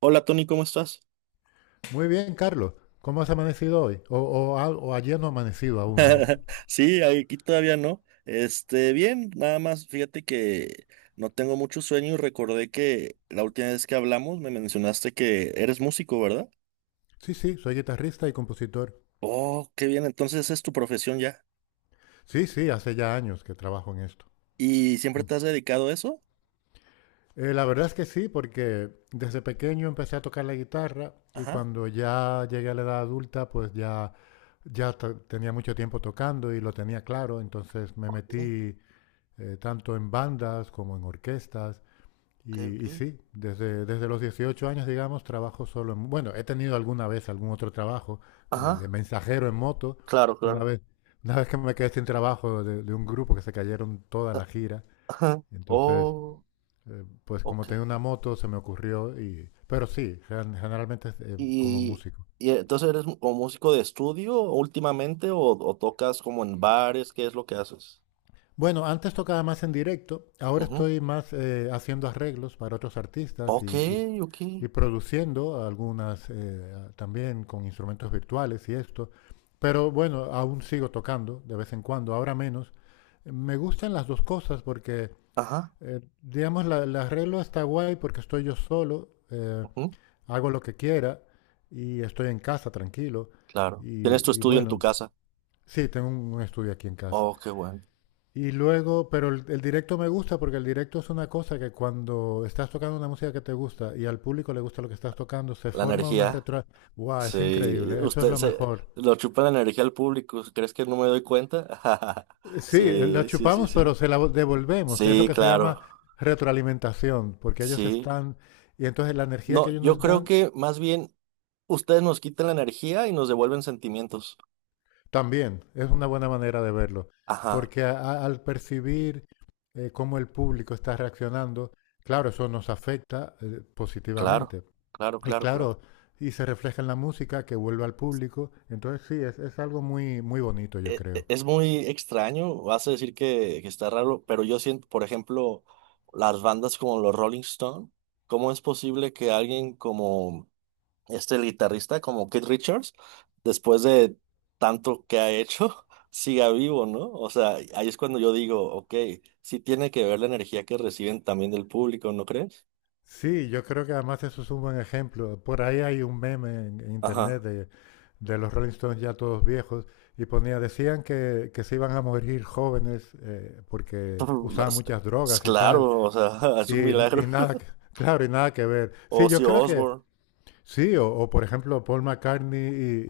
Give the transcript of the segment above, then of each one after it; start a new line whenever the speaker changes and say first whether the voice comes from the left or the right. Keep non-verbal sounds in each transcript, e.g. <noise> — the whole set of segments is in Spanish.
right: Hola Tony, ¿cómo estás?
left: Muy bien, Carlos. ¿Cómo has amanecido hoy? O, o ayer no ha amanecido aún, ¿no?
right: <laughs> Sí, aquí todavía no. Este, bien, nada más, fíjate que no tengo mucho sueño y recordé que la última vez que hablamos me mencionaste que eres músico, ¿verdad?
left: Sí, sí, soy guitarrista y compositor.
right: Oh, qué bien, entonces esa es tu profesión ya.
left: Sí, sí, hace ya años que trabajo en esto.
right: ¿Y siempre
left: Mm.
right: te has dedicado a eso?
left: La verdad es que sí, porque desde pequeño empecé a tocar la guitarra y
right: Ajá.
left: cuando ya llegué a la edad adulta, pues ya, tenía mucho tiempo tocando y lo tenía claro, entonces me
right: Ok,
left: metí tanto en bandas como en orquestas.
right: ok,
left: Y,
right: ok.
left: y sí, desde los 18 años, digamos, trabajo solo en... Bueno, he tenido alguna vez algún otro trabajo de
right: Ajá,
left: mensajero en moto.
right: claro,
left: Una
right: claro.
left: vez, una vez que me quedé sin trabajo de un grupo que se cayeron toda
right: Ah,
left: la gira.
right: ajá.
left: Entonces,
right: Oh,
left: pues como
right: ok.
left: tenía una moto, se me ocurrió y... Pero sí, generalmente es, como
right: ¿Y,
left: músico.
right: y entonces eres mu- o músico de estudio últimamente o tocas como en bares? ¿Qué es lo que haces?
left: Bueno, antes tocaba más en directo, ahora estoy más haciendo arreglos para otros artistas y,
right: Ok,
left: y-
right: ok.
left: y produciendo algunas también con instrumentos virtuales y esto, pero bueno, aún sigo tocando de vez en cuando, ahora menos. Me gustan las dos cosas porque,
right: Ajá,
left: digamos, la, el arreglo está guay porque estoy yo solo,
right: ujú,
left: hago lo que quiera y estoy en casa tranquilo
right: claro. Tienes tu
left: y
right: estudio en tu
left: bueno,
right: casa.
left: sí, tengo un estudio aquí en casa.
right: Oh, qué bueno.
left: Y luego, pero el directo me gusta porque el directo es una cosa que cuando estás tocando una música que te gusta y al público le gusta lo que estás tocando, se
right: La
left: forma una
right: energía.
left: retro... ¡Wow! Es
right: Sí,
left: increíble, eso es
right: usted
left: lo
right: se
left: mejor.
right: lo chupa la energía al público. ¿Crees que no me doy cuenta? <laughs>
left: Sí, la
right: Sí, sí, sí,
left: chupamos, pero
right: sí.
left: devolvemos. Es lo
right: Sí,
left: que se llama
right: claro.
left: retroalimentación, porque ellos
right: Sí.
left: están... Y entonces la energía
right: No,
left: que ellos
right: yo
left: nos
right: creo
left: dan
right: que más bien ustedes nos quitan la energía y nos devuelven sentimientos.
left: también es una buena manera de verlo,
right: Ajá,
left: porque al percibir cómo el público está reaccionando, claro, eso nos afecta
right: claro,
left: positivamente.
right: claro,
left: Y
right: claro, claro.
left: claro, y se refleja en la música que vuelve al público. Entonces sí, es algo muy, muy bonito, yo
right: e- e-
left: creo.
right: Es muy extraño, vas a decir que está raro, pero yo siento, por ejemplo, las bandas como los Rolling Stone, ¿cómo es posible que alguien como este el guitarrista, como Keith Richards, después de tanto que ha hecho, <laughs> siga vivo, ¿no? O sea, ahí es cuando yo digo, ok, sí tiene que ver la energía que reciben también del público, ¿no crees?
left: Sí, yo creo que además eso es un buen ejemplo. Por ahí hay un meme en internet
right: Ajá.
left: de los Rolling Stones ya todos viejos y ponía, decían que se iban a morir jóvenes porque
right: <laughs>
left: usaban
right: Las-
left: muchas drogas y tal.
right: Claro, o sea, <laughs> es un
left: Y,
right: milagro.
left: y nada, que-
right: <laughs>
left: claro, y nada que ver. Sí, yo
right: Ozzy
left: creo que
right: Osbourne,
left: sí, por ejemplo Paul McCartney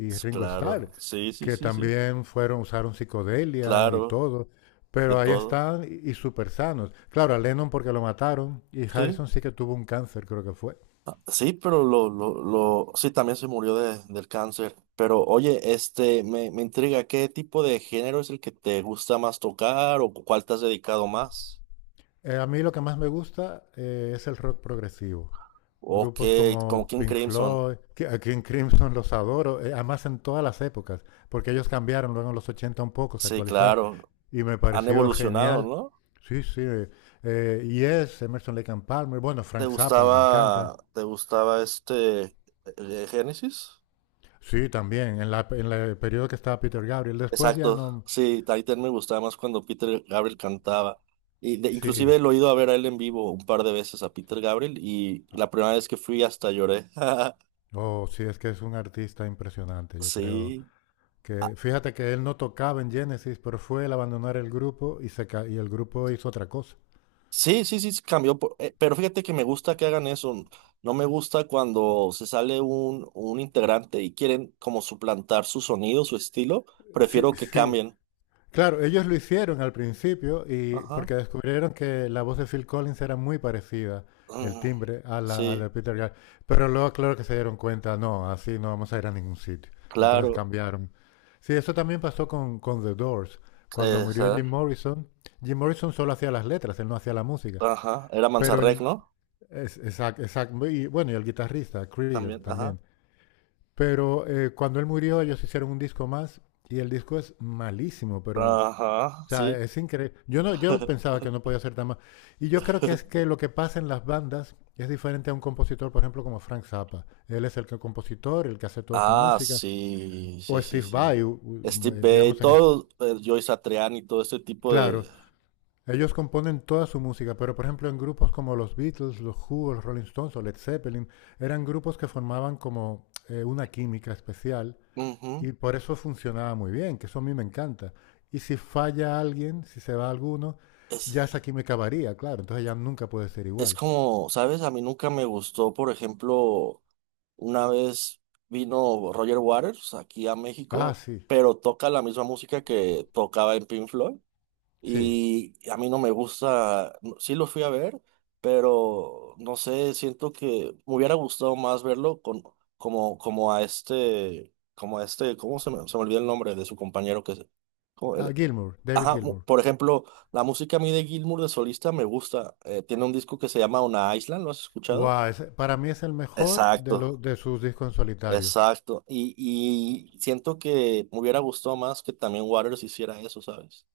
left: y Ringo
right: claro,
left: Starr,
right: sí, sí,
left: que
right: sí, sí,
left: también fueron, usaron psicodelia y
right: claro.
left: todo,
right: De
left: pero ahí
right: todo.
left: están y súper sanos. Claro, a Lennon porque lo mataron y
right: Sí.
left: Harrison sí que tuvo un cáncer, creo que fue.
right: Ah, sí, pero lo, sí, también se murió de, del cáncer. Pero oye, este, me intriga, ¿qué tipo de género es el que te gusta más tocar o cuál te has dedicado más?
left: A mí lo que más me gusta es el rock progresivo.
right: O
left: Grupos
right: como
left: como
right: King
left: Pink
right: Crimson.
left: Floyd, que aquí en Crimson los adoro, además en todas las épocas, porque ellos cambiaron luego en los 80 un poco, se
right: Sí,
left: actualizaron,
right: claro.
left: y me
right: Han
left: pareció
right: evolucionado,
left: genial.
right: ¿no?
left: Sí, sí, Yes, Emerson Lake and Palmer, bueno, Frank Zappa, me encanta.
right: Te gustaba este, Génesis?
left: Sí, también, en la- el periodo que estaba Peter Gabriel, después ya
right: Exacto,
left: no,
right: sí, Titan me gustaba más cuando Peter Gabriel cantaba.
left: sí,
right: Inclusive lo he ido a ver a él en vivo un par de veces a Peter Gabriel y la primera vez que fui hasta lloré. <laughs>
left: oh, sí, es que es un artista impresionante, yo creo
right: Sí. Ah,
left: que, fíjate que él no tocaba en Genesis, pero fue el abandonar el grupo y, y el grupo hizo otra cosa.
right: sí, sí, sí, sí, cambió. Pero fíjate que me gusta que hagan eso. No me gusta cuando se sale un integrante y quieren como suplantar su sonido, su estilo. Prefiero
left: Sí,
right: que
left: sí.
right: cambien.
left: Claro, ellos lo hicieron al principio y
right: Ajá.
left: porque descubrieron que la voz de Phil Collins era muy parecida, el
right: Mm,
left: timbre, a la
right: sí,
left: de Peter Gabriel. Pero luego, claro que se dieron cuenta, no, así no vamos a ir a ningún sitio. Y entonces
right: claro.
left: cambiaron. Sí, eso también pasó con The Doors. Cuando murió Jim
right: Esa,
left: Morrison, Jim Morrison solo hacía las letras, él no hacía la música.
right: ajá. Era
left: Pero
right: Manzarek,
left: él,
right: ¿no?
left: es, y bueno, y el guitarrista, Krieger
right: También, ajá.
left: también. Pero cuando él murió, ellos hicieron un disco más y el disco es malísimo, pero o
right: Ajá,
left: sea,
right: sí.
left: es increíble. Yo no, yo pensaba
right: <laughs>
left: que no podía ser tan mal. Y yo creo que es que lo que pasa en las bandas es diferente a un compositor, por ejemplo, como Frank Zappa. Él es el que compositor, el que hace toda su
right: Ah,
left: música.
right: sí,
left: O
right: sí, sí,
left: Steve
right: sí.
left: Vai,
right: Steve Bay,
left: digamos en... es-
right: todo, Joey Satriani y todo este tipo de...
left: Claro, ellos componen toda su música, pero por ejemplo en grupos como los Beatles, los Who, los Rolling Stones o Led Zeppelin, eran grupos que formaban como una química especial.
right: Ujú.
left: Y por eso funcionaba muy bien, que eso a mí me encanta. Y si falla alguien, si se va alguno,
right: Es,
left: ya esa química varía, claro. Entonces ya nunca puede ser
right: es
left: igual.
right: como, ¿sabes? A mí nunca me gustó, por ejemplo, una vez vino Roger Waters aquí a
left: Ah,
right: México,
left: sí,
right: pero toca la misma música que tocaba en Pink Floyd.
left: sí.
right: Y a mí no me gusta, sí lo fui a ver, pero no sé, siento que me hubiera gustado más verlo con, como, como a este, ¿cómo se me olvidó el nombre de su compañero ¿cómo
left: Ah, Gilmour, David
right: ajá,
left: Gilmour.
right: por ejemplo, la música a mí de Gilmour de solista me gusta. Tiene un disco que se llama Una Island, ¿lo has escuchado?
left: Wow, ese- para mí es el mejor de, lo-
right: Exacto,
left: de sus discos en solitario.
right: exacto. Y siento que me hubiera gustado más que también Waters hiciera eso, ¿sabes?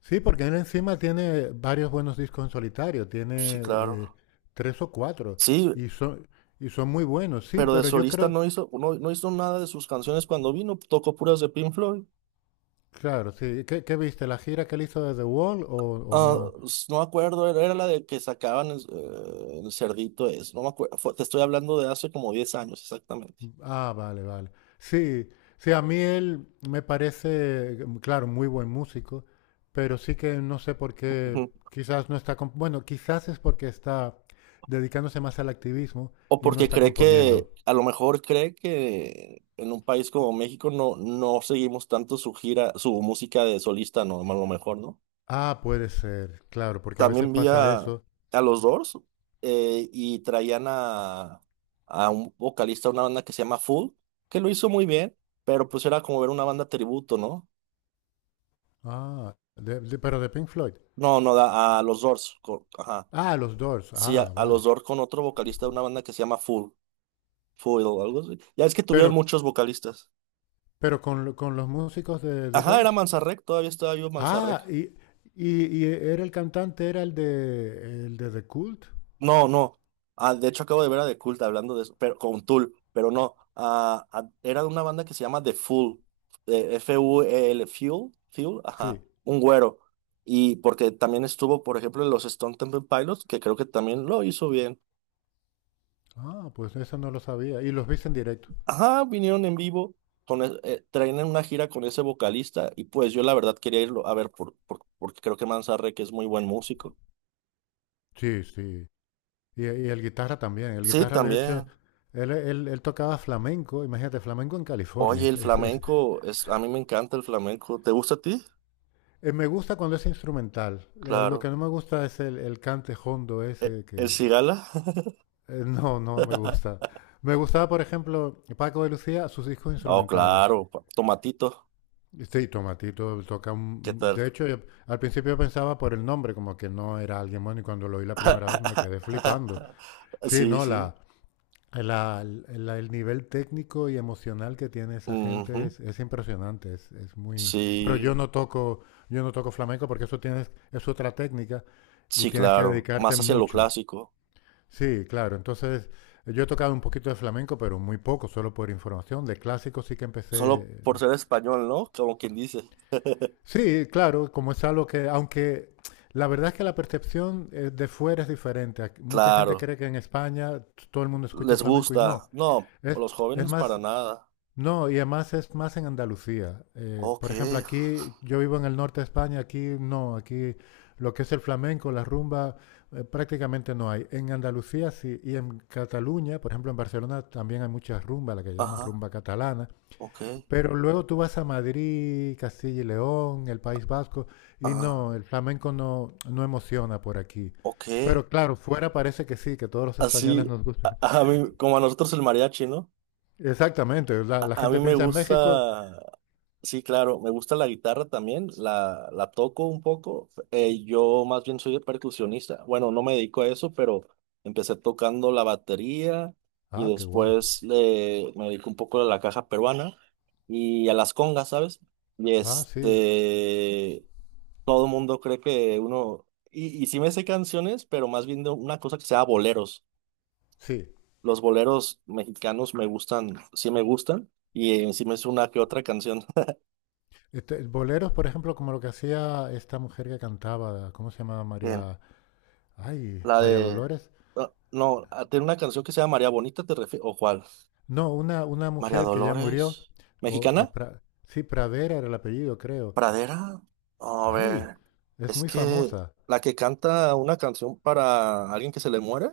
left: Sí, porque él encima tiene varios buenos discos en solitario. Tiene
right: Sí,
left: eh,
right: claro.
left: tres o cuatro.
right: Sí,
left: Y son, y son muy buenos, sí,
right: pero de
left: pero yo
right: solista
left: creo...
right: no hizo, no hizo nada de sus canciones cuando vino, tocó puras de Pink Floyd.
left: Claro, sí. ¿Qué, qué viste? ¿La gira que él hizo de The Wall o
right: Ah,
left: no?
right: no me acuerdo, era, era la de que sacaban el cerdito es, no me acuerdo, te estoy hablando de hace como 10 años exactamente.
left: Ah, vale, vale. Sí, sí, a mí él me parece, mm, claro, muy buen músico, pero sí que no sé por qué,
right: Ujú.
left: quizás no está, bueno, quizás es porque está dedicándose más al activismo
right: O
left: y no
right: porque
left: está
right: cree que,
left: componiendo.
right: a lo mejor cree que en un país como México no, no seguimos tanto su gira, su música de solista, no, a lo mejor, ¿no?
left: Ah, puede ser, claro, porque a veces
right: También vi
left: pasa eso.
right: a los Doors y traían a un vocalista de una banda que se llama Full, que lo hizo muy bien, pero pues era como ver una banda tributo, ¿no?
left: Ah, pero de Pink Floyd.
right: No, no, a los Doors, ajá.
left: Ah, los Doors.
right: Sí,
left: Ah,
right: a los
left: vale.
right: Doors con otro vocalista de una banda que se llama Full, Full o algo así. Ya es que
left: Pero,
right: tuvieron muchos vocalistas.
left: pero con, lo- con los músicos de
right: Ajá, era
left: Doors.
right: Manzarek, todavía estaba vivo Manzarek.
left: Ah, y era el cantante, era el de The Cult.
right: No, no. Ah, de hecho, acabo de ver a The Cult hablando de eso, pero con Tool, pero no. Ah, ah, era de una banda que se llama The Fool, FUEL, Fuel, Fuel, ajá,
left: Sí.
right: un güero. Y porque también estuvo, por ejemplo, en los Stone Temple Pilots, que creo que también lo hizo bien.
left: Ah, pues eso no lo sabía. Y los viste en directo.
right: Ajá, vinieron en vivo, traían una gira con ese vocalista, y pues yo la verdad quería irlo a ver, porque creo que Manzarre, que es muy buen músico.
left: Sí, sí. Y el guitarra también. El
right: Sí,
left: guitarra, de hecho,
right: también.
left: él, él tocaba flamenco. Imagínate, flamenco en
right: Oye,
left: California.
right: el
left: Es-
right: flamenco, es, a mí me encanta el flamenco. ¿Te gusta a ti?
left: me gusta cuando es instrumental. Lo
right: Claro.
left: que no me gusta es el cante hondo ese
right: El
left: que...
right: cigala?
left: no, no me
right: <laughs>
left: gusta. Me gustaba, por ejemplo, Paco de Lucía, sus discos
right: Oh,
left: instrumentales.
right: claro, tomatito,
left: Sí, Tomatito toca
right: ¿qué
left: un...
right: tal?
left: De hecho, yo- al principio pensaba por el nombre, como que no era alguien bueno, y cuando lo oí la primera vez me quedé flipando.
right: <laughs>
left: Sí,
right: Sí,
left: no,
right: sí.
left: la, el nivel técnico y emocional que tiene esa gente
right: Ujú.
left: es impresionante, es muy... Pero
right: Sí,
left: yo no toco flamenco porque eso tienes, es otra técnica y
right: sí,
left: tienes que
right: claro,
left: dedicarte
right: más hacia lo
left: mucho.
right: clásico,
left: Sí, claro. Entonces, yo he tocado un poquito de flamenco, pero muy poco, solo por información. De clásico sí que
right: solo
left: empecé.
right: por ser español, ¿no? Como quien dice.
left: Sí, claro, como es algo que, aunque la verdad es que la percepción de fuera es diferente. Mucha gente
right: Claro,
left: cree que en España todo el mundo escucha
right: les
left: flamenco y no.
right: gusta. No,
left: Es,
right: los
left: es
right: jóvenes para
left: más
right: nada.
left: no, y además es más en Andalucía.
right: Ok,
left: Por ejemplo, aquí yo vivo en el norte de España, aquí no, aquí lo que es el flamenco, la rumba, prácticamente no hay. En Andalucía sí, y en Cataluña, por ejemplo, en Barcelona también hay muchas rumbas, la que llaman
right: ajá,
left: rumba catalana.
right: ok,
left: Pero luego tú vas a Madrid, Castilla y León, el País Vasco, y
right: ajá,
left: no, el flamenco no, no emociona por aquí.
right: ok.
left: Pero claro, fuera parece que sí, que todos los españoles
right: Así,
left: nos gustan.
right: a
left: <laughs>
right: mí, como a nosotros el mariachi, ¿no?
left: Exactamente, la, la
right: A
left: gente
right: mí me
left: piensa en México,
right: gusta, sí, claro, me gusta la guitarra también, la toco un poco. Yo más bien soy percusionista. Bueno, no me dedico a eso, pero empecé tocando la batería y
left: ah, qué guay.
right: me dedico un poco a la caja peruana y a las congas, ¿sabes? Y
left: Ah, sí,
right: este, todo el mundo cree que uno, y sí me sé canciones, pero más bien de una cosa que sea boleros.
left: sí.
right: Los boleros mexicanos me gustan, sí me gustan, y encima es una que otra canción.
left: Este, boleros, por ejemplo, como lo que hacía esta mujer que cantaba, ¿cómo se llamaba
right: <laughs> Bien,
left: María? Ay,
right: la
left: María
right: de.
left: Dolores.
right: Ah, no, ah, tiene una canción que se llama María Bonita, ¿te refieres? ¿O cuál?
left: No, una
right: María
left: mujer que ya murió.
right: Dolores.
left: o, eh,
right: ¿Mexicana?
left: Pra- sí, Pradera era el apellido, creo.
right: ¿Pradera? No. A
left: Ay,
right: ver,
left: es
right: es
left: muy
right: que
left: famosa.
right: la que canta una canción para alguien que se le muere.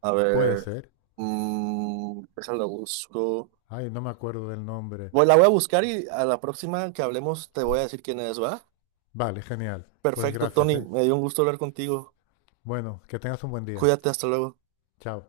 right: A
left: Puede
right: ver,
left: ser.
right: mm, esa la busco.
left: Ay, no me acuerdo del nombre.
right: Bueno, la voy a buscar y a la próxima que hablemos te voy a decir quién es, ¿va?
left: Vale, genial. Pues
right: Perfecto,
left: gracias,
right: Tony,
left: ¿eh?
right: me dio un gusto hablar contigo.
left: Bueno, que tengas un buen día.
right: Cuídate, hasta luego.
left: Chao.